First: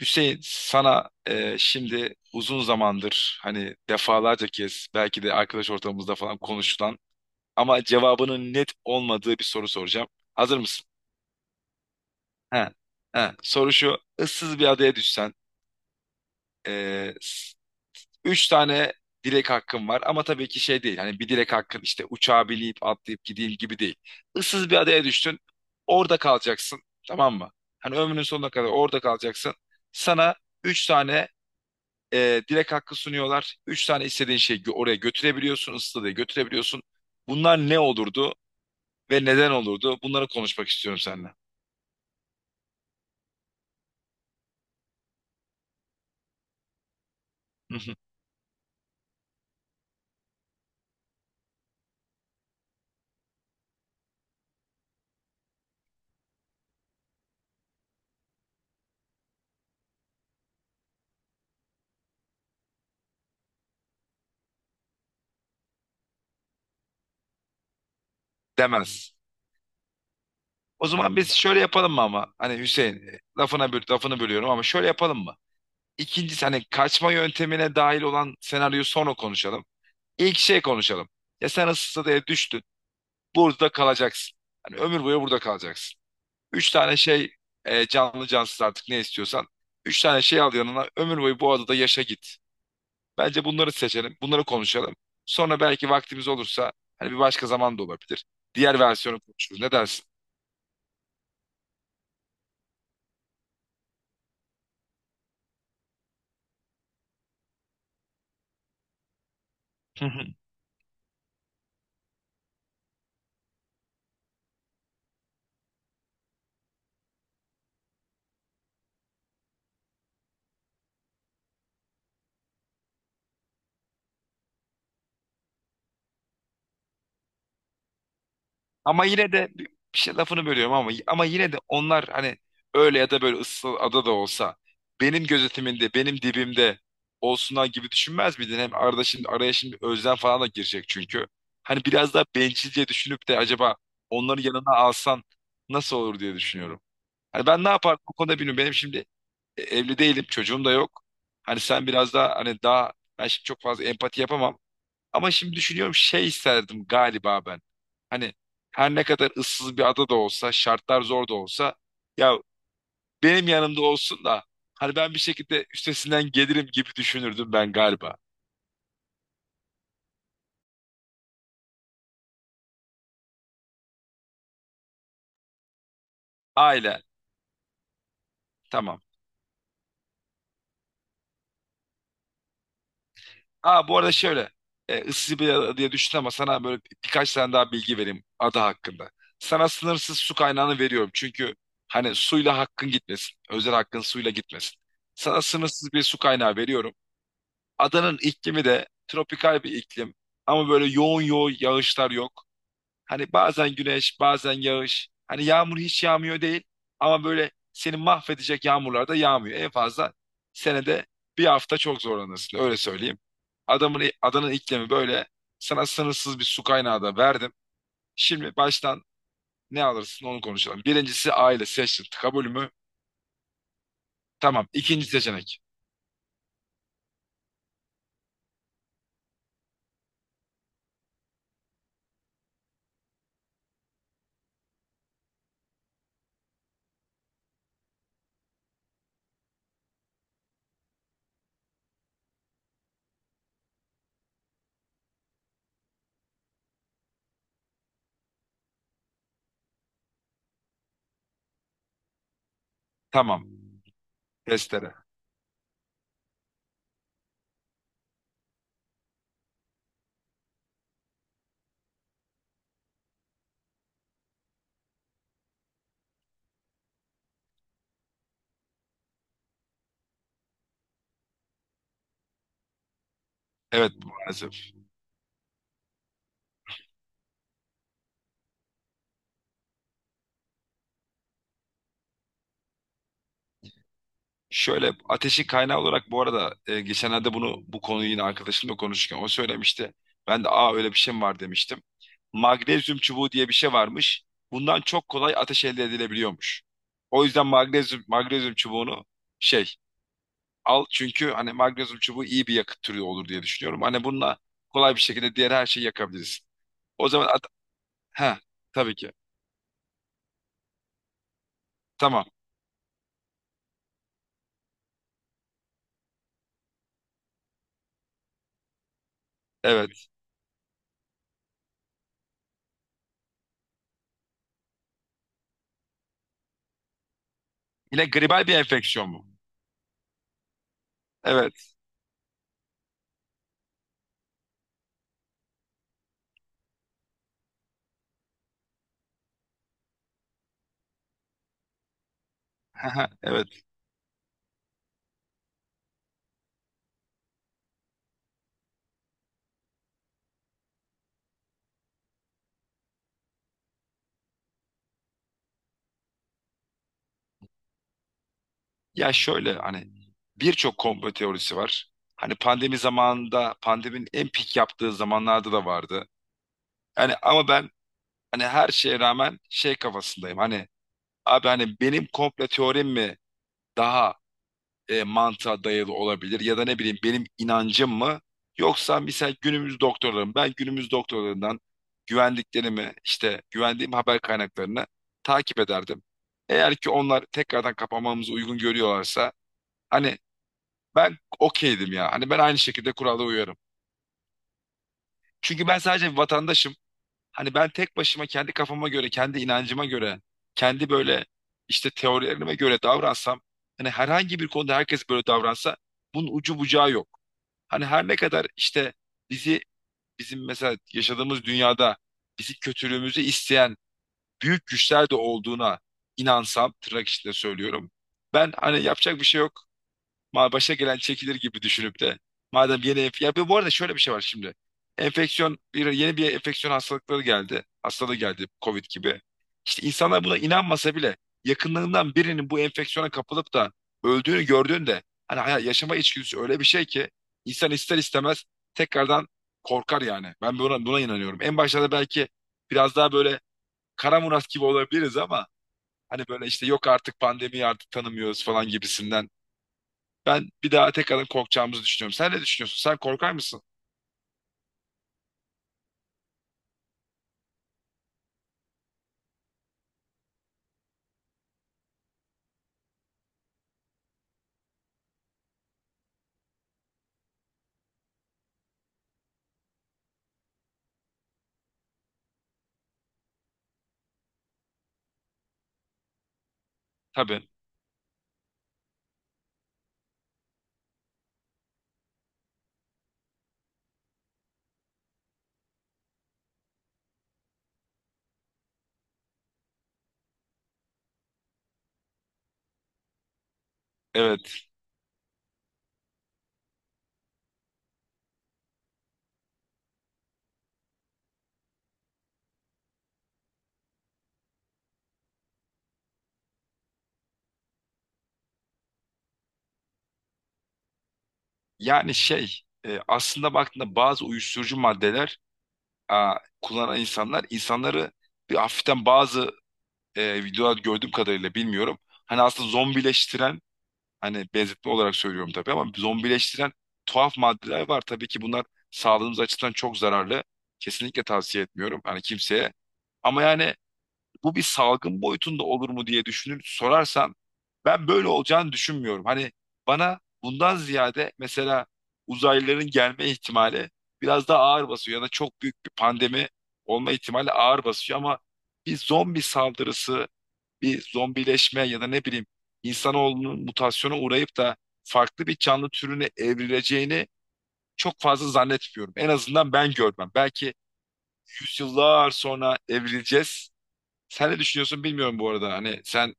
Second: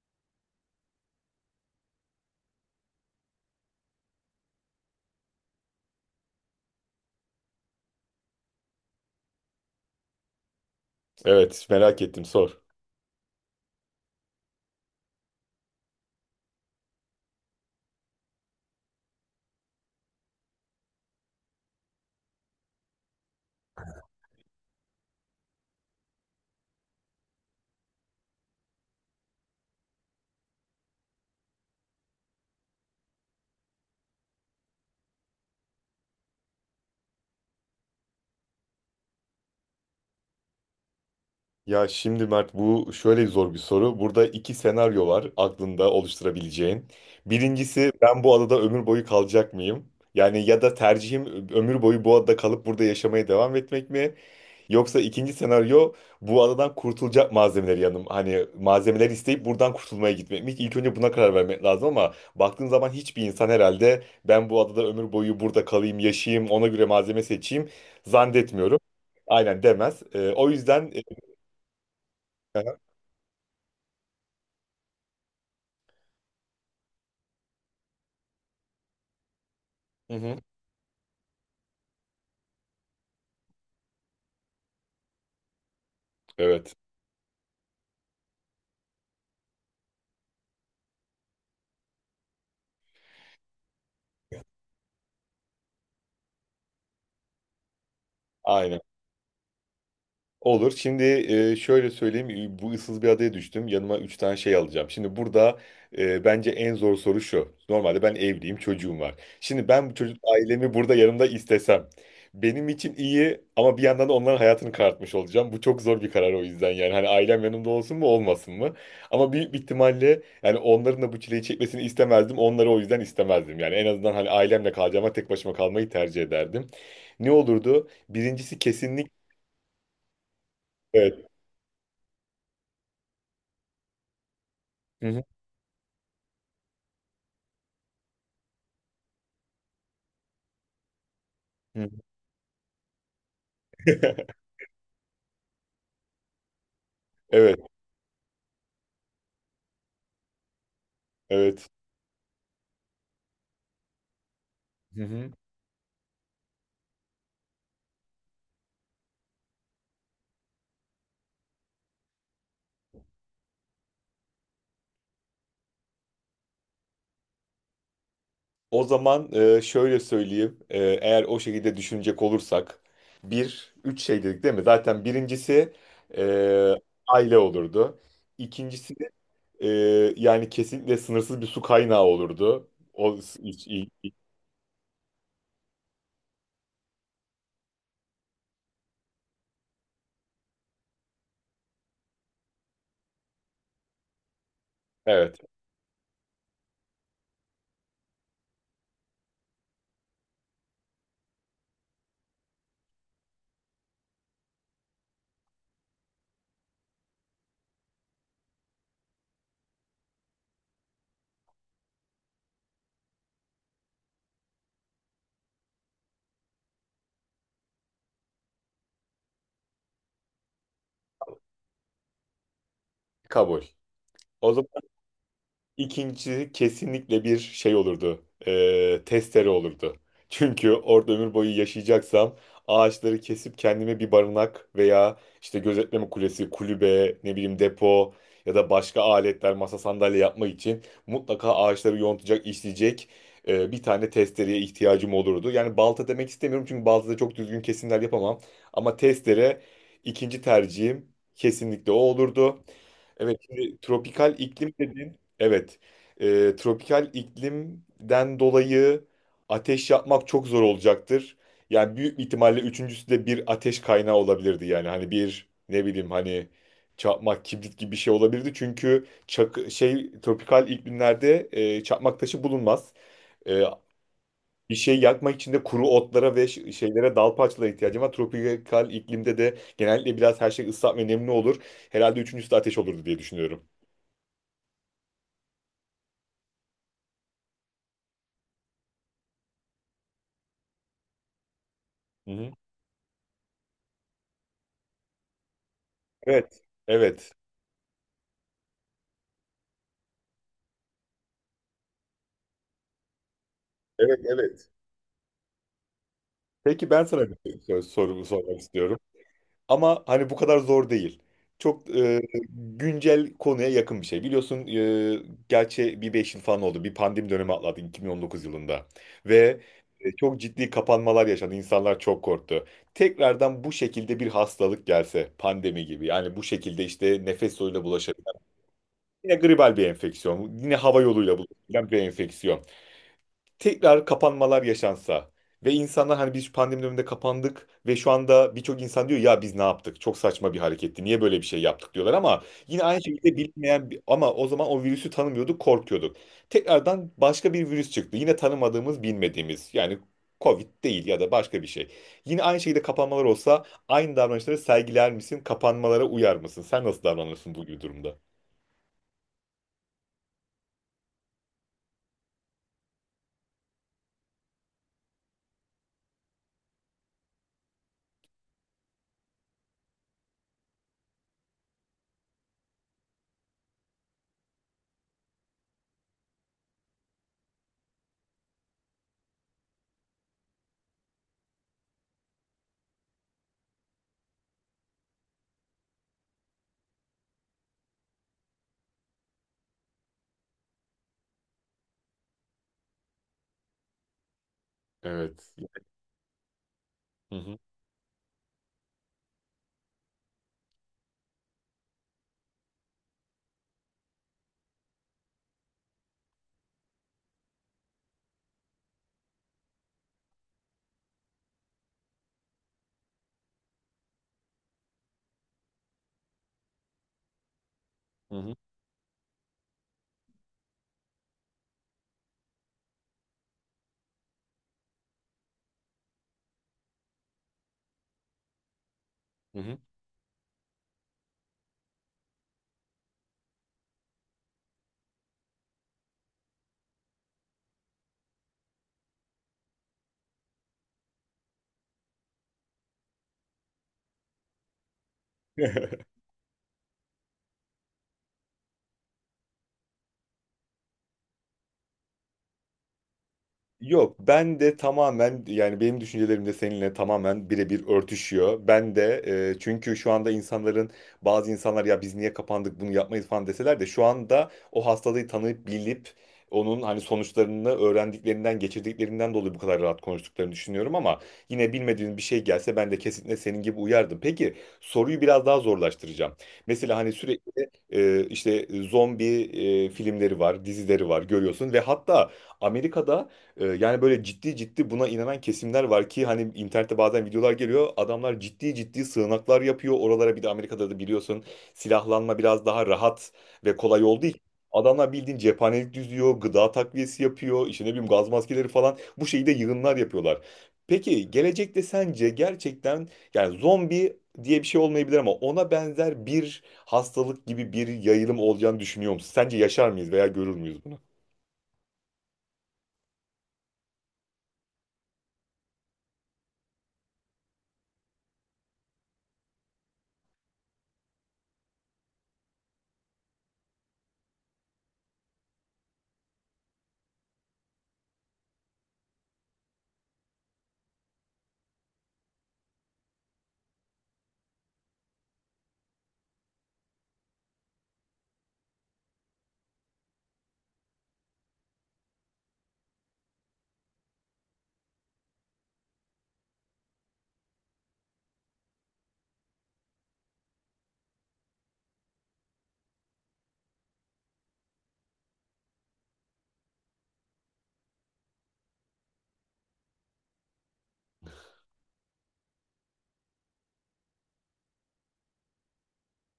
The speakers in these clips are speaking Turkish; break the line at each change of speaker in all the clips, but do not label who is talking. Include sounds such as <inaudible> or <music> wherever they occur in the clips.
Hüseyin, sana şimdi uzun zamandır, hani, defalarca kez belki de arkadaş ortamımızda falan konuşulan ama cevabının net olmadığı bir soru soracağım. Hazır mısın?
Evet, merak ettim,
He.
sor.
He. Soru şu. Issız bir adaya düşsen e, s- üç tane dilek hakkın var ama tabii ki şey değil. Hani bir dilek hakkın, işte, uçağa binip atlayıp gideyim gibi değil. Issız bir adaya düştün. Orada kalacaksın. Tamam mı? Hani ömrünün sonuna kadar orada kalacaksın. Sana üç tane direkt hakkı sunuyorlar. Üç tane istediğin şeyi oraya götürebiliyorsun, ıstadıya götürebiliyorsun. Bunlar ne olurdu ve neden olurdu? Bunları konuşmak istiyorum seninle.
Ya şimdi Mert, bu şöyle zor bir soru. Burada iki senaryo var aklında oluşturabileceğin. Birincisi,
<laughs>
ben bu adada ömür boyu kalacak mıyım? Yani ya da tercihim ömür boyu bu adada kalıp burada yaşamaya devam etmek mi? Yoksa ikinci senaryo, bu adadan kurtulacak malzemeleri yanım. Hani malzemeler isteyip buradan kurtulmaya gitmek mi? İlk önce buna karar vermek lazım ama baktığın zaman hiçbir insan herhalde ben bu adada ömür boyu burada kalayım, yaşayayım, ona göre malzeme seçeyim zannetmiyorum.
Demez.
Aynen, demez. O
O
yüzden. <laughs>
zaman biz şöyle yapalım mı ama? Hani Hüseyin, lafını bölüyorum ama şöyle yapalım mı? İkincisi, hani, kaçma yöntemine dahil olan senaryoyu sonra konuşalım.
Hı
İlk
hı.
şey konuşalım. Ya sen ıstadıya düştün. Burada kalacaksın. Hani ömür boyu burada kalacaksın. Üç
Evet.
tane şey, canlı cansız, artık ne istiyorsan. Üç tane şey al yanına, ömür boyu bu adada yaşa git. Bence bunları seçelim. Bunları konuşalım. Sonra belki vaktimiz olursa, hani, bir başka zaman da olabilir.
Aynen.
Diğer versiyonu konuşuruz. Ne dersin?
Olur. Şimdi şöyle söyleyeyim. Bu ıssız bir adaya düştüm. Yanıma üç tane şey alacağım. Şimdi burada bence en zor soru şu. Normalde ben evliyim, çocuğum var. Şimdi ben bu çocuk
<laughs>
ailemi burada yanımda istesem. Benim için iyi, ama bir yandan da onların hayatını karartmış olacağım. Bu çok zor bir karar o yüzden, yani. Hani ailem yanımda olsun mu olmasın mı? Ama büyük bir ihtimalle, yani onların da bu çileyi çekmesini istemezdim. Onları o yüzden istemezdim. Yani en azından hani ailemle kalacağıma tek başıma kalmayı tercih ederdim. Ne olurdu? Birincisi
Ama
kesinlik.
yine de bir şey, lafını bölüyorum ama
Evet.
yine de onlar, hani, öyle ya da böyle ıssız ada da olsa benim gözetimimde, benim dibimde olsunlar gibi düşünmez miydin? Hem arada şimdi, araya şimdi özlem falan da girecek çünkü. Hani
Hı.
biraz daha bencilce düşünüp de, acaba onları
<laughs>
yanına alsan nasıl olur diye düşünüyorum. Hani
Evet,
ben ne yapardım o konuda bilmiyorum. Benim şimdi, evli değilim, çocuğum da yok. Hani
evet.
sen biraz daha, hani, daha, ben şimdi çok fazla empati yapamam.
Hı
Ama
hı.
şimdi düşünüyorum, şey isterdim galiba ben. Hani her ne kadar ıssız bir ada da olsa, şartlar zor da olsa, ya, benim yanımda olsun da hani ben bir şekilde üstesinden gelirim gibi düşünürdüm ben galiba.
O zaman şöyle söyleyeyim. Eğer o şekilde düşünecek olursak, bir, üç şey dedik değil mi? Zaten birincisi e,
Aile
aile olurdu. İkincisi
tamam.
e, yani kesinlikle sınırsız bir su kaynağı olurdu. O, s- iç-
Aa, bu
i-
arada şöyle, ıssız bir ada diye düşün ama sana böyle birkaç tane daha bilgi vereyim ada hakkında. Sana sınırsız su kaynağını veriyorum çünkü, hani, suyla hakkın gitmesin. Özel hakkın suyla gitmesin.
Evet,
Sana sınırsız bir su kaynağı veriyorum. Adanın iklimi de tropikal bir iklim. Ama böyle yoğun yoğun yağışlar yok. Hani bazen güneş, bazen yağış. Hani yağmur hiç yağmıyor değil. Ama böyle seni mahvedecek yağmurlar da yağmıyor. En fazla senede bir hafta çok zorlanırsın. Öyle söyleyeyim. Adanın iklimi böyle. Sana sınırsız bir su kaynağı da verdim. Şimdi baştan ne alırsın onu konuşalım. Birincisi, aile seçtim. Kabul mü?
kabul. O zaman.
Tamam. İkinci seçenek.
İkinci kesinlikle bir şey olurdu. Testere olurdu. <laughs> Çünkü orada ömür boyu yaşayacaksam, ağaçları kesip kendime bir barınak veya işte gözetleme kulesi, kulübe, ne bileyim, depo ya da başka aletler, masa, sandalye yapmak için mutlaka ağaçları yontacak, işleyecek bir tane testereye ihtiyacım olurdu. Yani balta demek istemiyorum, çünkü baltada çok düzgün kesimler yapamam. Ama testere ikinci tercihim, kesinlikle o olurdu. Evet,
Tamam.
şimdi tropikal iklim
Testere.
dedin. Evet. Tropikal iklimden dolayı ateş yapmak çok zor olacaktır. Yani büyük ihtimalle üçüncüsü de bir ateş kaynağı olabilirdi yani. Hani bir, ne bileyim, hani çakmak, kibrit gibi bir şey olabilirdi. Çünkü şey, tropikal iklimlerde çakmak taşı bulunmaz. E,
Evet, maalesef.
Bir şey yakmak için de kuru otlara ve şeylere, dal parçalara ihtiyacım var. Tropikal iklimde de genellikle biraz her şey ıslak ve nemli olur. Herhalde üçüncüsü de ateş olurdu diye düşünüyorum.
Şöyle, ateşin kaynağı olarak, bu arada, geçenlerde bunu, bu konuyu yine arkadaşımla konuşurken o söylemişti. Ben de, aa, öyle bir şey mi var demiştim.
Hı hı.
Magnezyum çubuğu diye bir şey varmış. Bundan çok kolay ateş elde edilebiliyormuş.
Evet.
O
Evet.
yüzden magnezyum çubuğunu şey al, çünkü, hani, magnezyum çubuğu iyi bir yakıt türü olur diye düşünüyorum. Hani
Evet,
bununla
evet.
kolay bir şekilde diğer her şeyi yakabiliriz.
Peki, ben
O zaman
sana
at,
bir sorumu
ha,
sormak
tabii
istiyorum.
ki.
Ama hani bu kadar zor değil. Çok
Tamam.
güncel konuya yakın bir şey. Biliyorsun, gerçi bir 5 yıl falan oldu. Bir pandemi dönemi atlattık, 2019 yılında. Ve
Evet.
çok ciddi kapanmalar yaşandı. İnsanlar çok korktu. Tekrardan bu şekilde bir hastalık gelse, pandemi gibi. Yani bu şekilde, işte, nefes yoluyla
Yine
bulaşabilen.
gribal bir enfeksiyon mu?
Yine gribal bir enfeksiyon. Yine hava yoluyla
Evet.
bulaşabilen bir enfeksiyon. Tekrar kapanmalar yaşansa, ve insanlar hani biz pandemi döneminde kapandık ve şu anda birçok insan diyor ya, biz ne yaptık? Çok saçma bir hareketti. Niye böyle bir şey yaptık diyorlar, ama yine aynı
<laughs>
şekilde
Evet.
bilinmeyen ama o zaman o virüsü tanımıyorduk, korkuyorduk. Tekrardan başka bir virüs çıktı. Yine tanımadığımız, bilmediğimiz, yani Covid değil ya da başka bir şey. Yine aynı şekilde kapanmalar olsa, aynı davranışları sergiler misin? Kapanmalara uyar mısın? Sen nasıl davranırsın bu gibi durumda?
Ya, şöyle, hani, birçok komplo teorisi var. Hani pandemi zamanında, pandeminin en pik yaptığı zamanlarda da vardı. Yani, ama, ben, hani, her şeye rağmen şey kafasındayım. Hani, abi, hani, benim komplo teorim mi daha mantığa dayalı olabilir, ya da ne bileyim, benim inancım mı, yoksa mesela günümüz doktorlarım, ben günümüz doktorlarından güvendiklerimi, işte güvendiğim haber kaynaklarını takip ederdim. Eğer ki onlar tekrardan kapanmamızı uygun görüyorlarsa, hani, ben okeydim ya. Hani ben aynı şekilde kurala uyarım.
Evet.
Çünkü ben sadece bir vatandaşım.
Hı
Hani
hı.
ben tek başıma kendi kafama göre, kendi inancıma göre, kendi böyle, işte, teorilerime göre davransam, hani herhangi bir konuda herkes böyle davransa, bunun ucu bucağı yok. Hani her ne kadar, işte, bizi, bizim mesela yaşadığımız dünyada bizi, kötülüğümüzü isteyen büyük güçler de olduğuna inansam, tırnak içinde söylüyorum.
Hı
Ben,
hı.
hani, yapacak bir şey yok. Başa gelen çekilir gibi düşünüp de. Ya bu arada, şöyle bir şey var şimdi. Enfeksiyon, bir yeni bir enfeksiyon hastalıkları geldi. Hastalığı geldi, Covid gibi.
Hı hı.
İşte, insanlar buna inanmasa bile, yakınlarından birinin bu enfeksiyona kapılıp da öldüğünü gördüğünde, hani, yaşama içgüdüsü öyle bir şey ki insan ister istemez tekrardan korkar yani. Ben buna inanıyorum. En başlarda belki biraz daha böyle Kara Murat gibi olabiliriz ama,
<laughs>
hani, böyle, işte, yok artık, pandemiyi artık tanımıyoruz falan gibisinden, ben bir daha tekrardan korkacağımızı düşünüyorum. Sen ne düşünüyorsun? Sen korkar mısın?
Yok, ben de tamamen, yani benim düşüncelerim de seninle tamamen birebir örtüşüyor. Ben de çünkü şu anda insanların, bazı insanlar ya biz niye kapandık, bunu yapmayız falan deseler de, şu anda o hastalığı tanıyıp bilip, onun hani sonuçlarını öğrendiklerinden, geçirdiklerinden dolayı bu kadar rahat konuştuklarını düşünüyorum, ama yine bilmediğin bir şey gelse ben de kesinlikle senin gibi uyardım. Peki, soruyu biraz daha zorlaştıracağım. Mesela hani
Tabii.
sürekli işte zombi filmleri var, dizileri var, görüyorsun ve hatta Amerika'da, yani böyle ciddi ciddi buna inanan kesimler var ki, hani internette bazen videolar geliyor. Adamlar ciddi ciddi sığınaklar yapıyor. Oralara, bir de Amerika'da da biliyorsun, silahlanma biraz daha rahat ve kolay olduğu için
Evet.
adamlar bildiğin cephanelik düzüyor, gıda takviyesi yapıyor, işte ne bileyim, gaz maskeleri falan, bu şeyde yığınlar yapıyorlar. Peki gelecekte sence gerçekten, yani zombi diye bir şey olmayabilir ama ona benzer bir hastalık gibi bir yayılım olacağını düşünüyor musun? Sence yaşar mıyız veya görür müyüz bunu?
Yani, şey, aslında baktığında bazı uyuşturucu maddeler, a, kullanan insanlar, insanları bir hafiften, bazı videolar gördüğüm kadarıyla bilmiyorum. Hani aslında zombileştiren, hani, benzetme olarak söylüyorum tabii, ama zombileştiren tuhaf maddeler var. Tabii ki bunlar sağlığımız açısından çok zararlı. Kesinlikle tavsiye etmiyorum, hani, kimseye. Ama yani bu bir salgın boyutunda olur mu diye düşünür sorarsan, ben böyle olacağını düşünmüyorum. Hani bana bundan ziyade mesela uzaylıların gelme ihtimali biraz daha ağır basıyor, ya da çok büyük bir pandemi olma ihtimali ağır basıyor, ama bir zombi saldırısı, bir zombileşme, ya da ne bileyim insanoğlunun mutasyona uğrayıp da farklı bir canlı türüne evrileceğini çok fazla zannetmiyorum. En azından ben görmem. Belki yüzyıllar sonra evrileceğiz. Sen ne düşünüyorsun bilmiyorum bu arada. Hani sen,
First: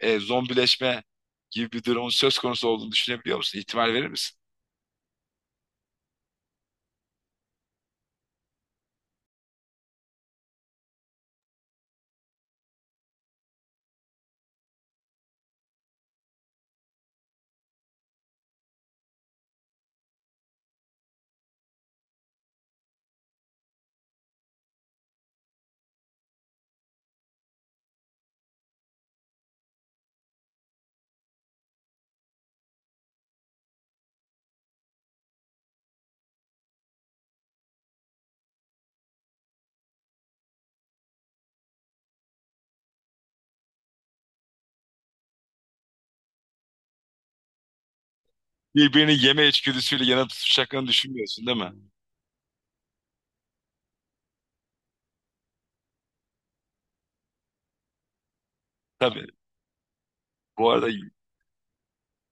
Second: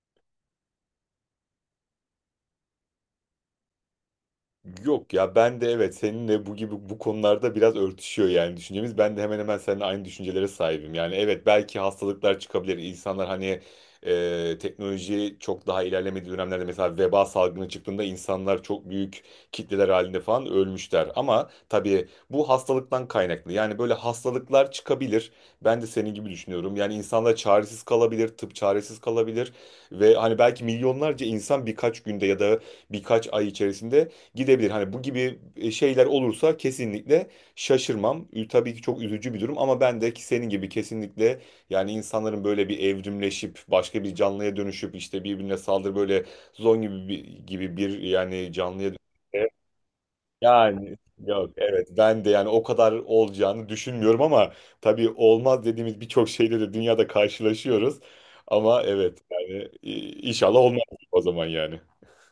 zombileşme gibi bir durumun söz konusu olduğunu düşünebiliyor musun? İhtimal verir misin?
Yok ya, ben de, evet, seninle bu gibi bu konularda biraz örtüşüyor yani düşüncemiz. Ben de hemen hemen seninle aynı düşüncelere sahibim. Yani evet, belki hastalıklar çıkabilir. İnsanlar hani teknoloji çok daha ilerlemediği dönemlerde, mesela veba salgını çıktığında insanlar çok büyük kitleler halinde falan ölmüşler. Ama tabii bu hastalıktan kaynaklı. Yani böyle hastalıklar çıkabilir. Ben de senin gibi düşünüyorum. Yani insanlar çaresiz kalabilir, tıp çaresiz kalabilir, ve hani belki milyonlarca insan birkaç günde ya da birkaç ay içerisinde gidebilir. Hani bu gibi şeyler olursa kesinlikle şaşırmam. Tabii ki çok üzücü bir durum, ama ben de ki senin gibi, kesinlikle, yani insanların böyle bir evrimleşip başka bir canlıya dönüşüp işte birbirine böyle gibi bir, yani canlıya dönüşüp,
Birbirini yeme içgüdüsüyle yana tutuşacaklarını
yani
düşünmüyorsun,
yok,
değil mi?
evet, ben de yani o kadar olacağını düşünmüyorum, ama tabii olmaz dediğimiz birçok şeyle de dünyada karşılaşıyoruz. Ama evet,
Tabii.
yani inşallah
Bu
olmaz
arada
o zaman yani.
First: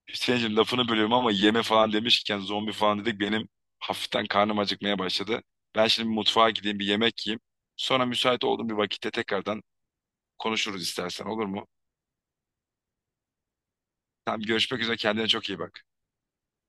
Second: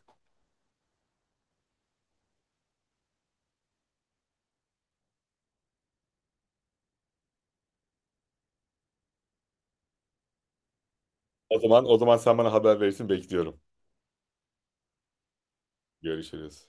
Hüseyin'cim, lafını bölüyorum ama, yeme falan demişken, zombi falan dedik, benim hafiften karnım acıkmaya başladı. Ben şimdi bir mutfağa gideyim, bir yemek yiyeyim. Sonra müsait olduğum bir vakitte tekrardan konuşuruz istersen, olur
O
mu?
zaman o zaman sen bana haber verirsin, bekliyorum.
Tamam, görüşmek üzere, kendine çok iyi bak.
Görüşürüz.